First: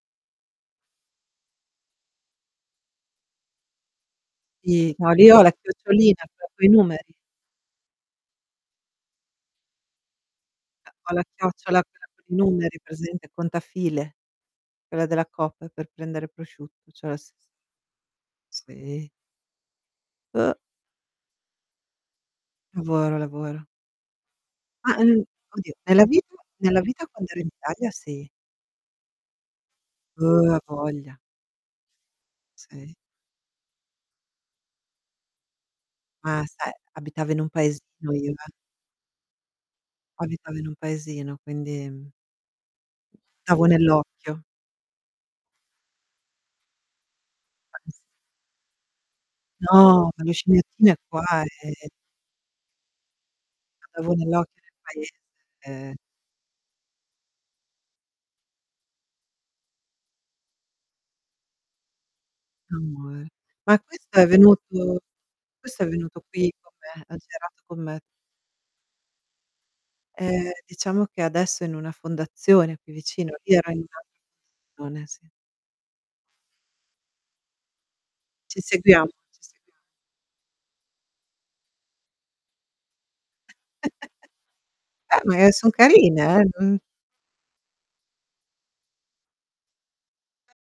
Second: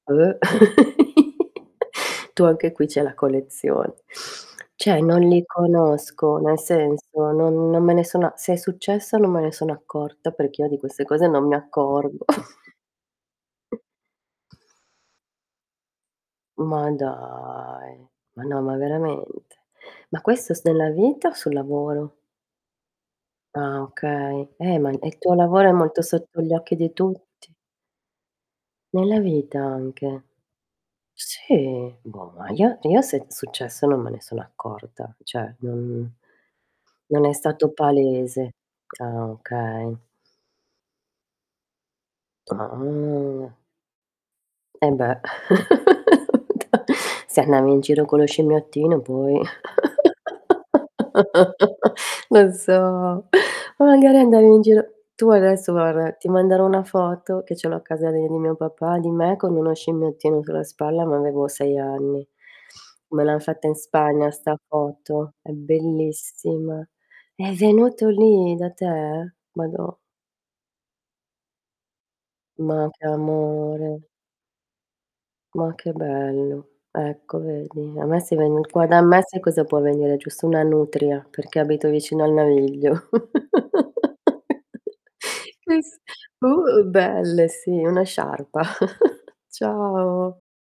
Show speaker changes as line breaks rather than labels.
Tu anche qui c'hai la collezion
I
Cioè,
no
non
lì ho
li
la chiocciolina, ho
conosco, nel
tolto i numeri.
senso non non me ne sono se è successa non me ne sono accorta, perché io di
E
queste
ho la
cose non mi
chiocciola, quella con
accorgo.
i numeri, presente, contafile, quella della coop per prendere prosciutto,
Ma
cioè la stess
dai. Ma no ma
Sì.
veramente. Ma
Oh!
questo s nella vita o sul lavoro?
Lavora, lavora.
Ah, okay. Eh, ma
Ah,
e il
uhm
tuo lavoro è
Oddio,
molto
nella vita
sotto gli occhi
nella
di
vita quando ero in
tutti.
Italia, sì.
Nella vita anche.
Uh! Avoglia!
Sì, boh, ma io
Sì.
io se è successo non me ne sono accorta, cioè non
Ma sai,
non
abitava
è
in un
stato
paesino io, eh.
palese. Ah, okay.
Abitavo in un paesino quindi, mhmm
Ahn.
davo nell'occhio.
E beh, da se andavi in giro
[unintelligible]
con lo scimmiottino, poi.
No, ma la scimmiettina qua, eh.
Lo so. O
Davo
magari
nell'
andavo
occhio
in
nel
giro tu adesso,
paese.
guarda, ti manderò una foto che ce l'ho a casa di di mio papà, di me con uno scimmiottino sulla spalla, ma avevo 6 anni. Me
Amore.
l'han fatta in
Ma, questo è
Spagna 'sta
venuto
foto, è
questo è venuto qui con
bellissima.
me, ha
È
girato con me.
venuto lì da te? Madò.
Eh, diciamo che adesso è in una fondazione
Ma
qui
che
vicino, io ero in
amore!
un'al [unintelligible] sì.
Ma che bello. Ecco vedi? A me se
Ci
vieni qua da
seguiamo,
me
ci
sai cosa
seguiamo.
può venire, giusto una nutria, perché abito vicino al naviglio.
Eh, ma è son
Che s
carine,
Uh,
eh. Non
uhm, belle sì, una sciarpa. Ciao.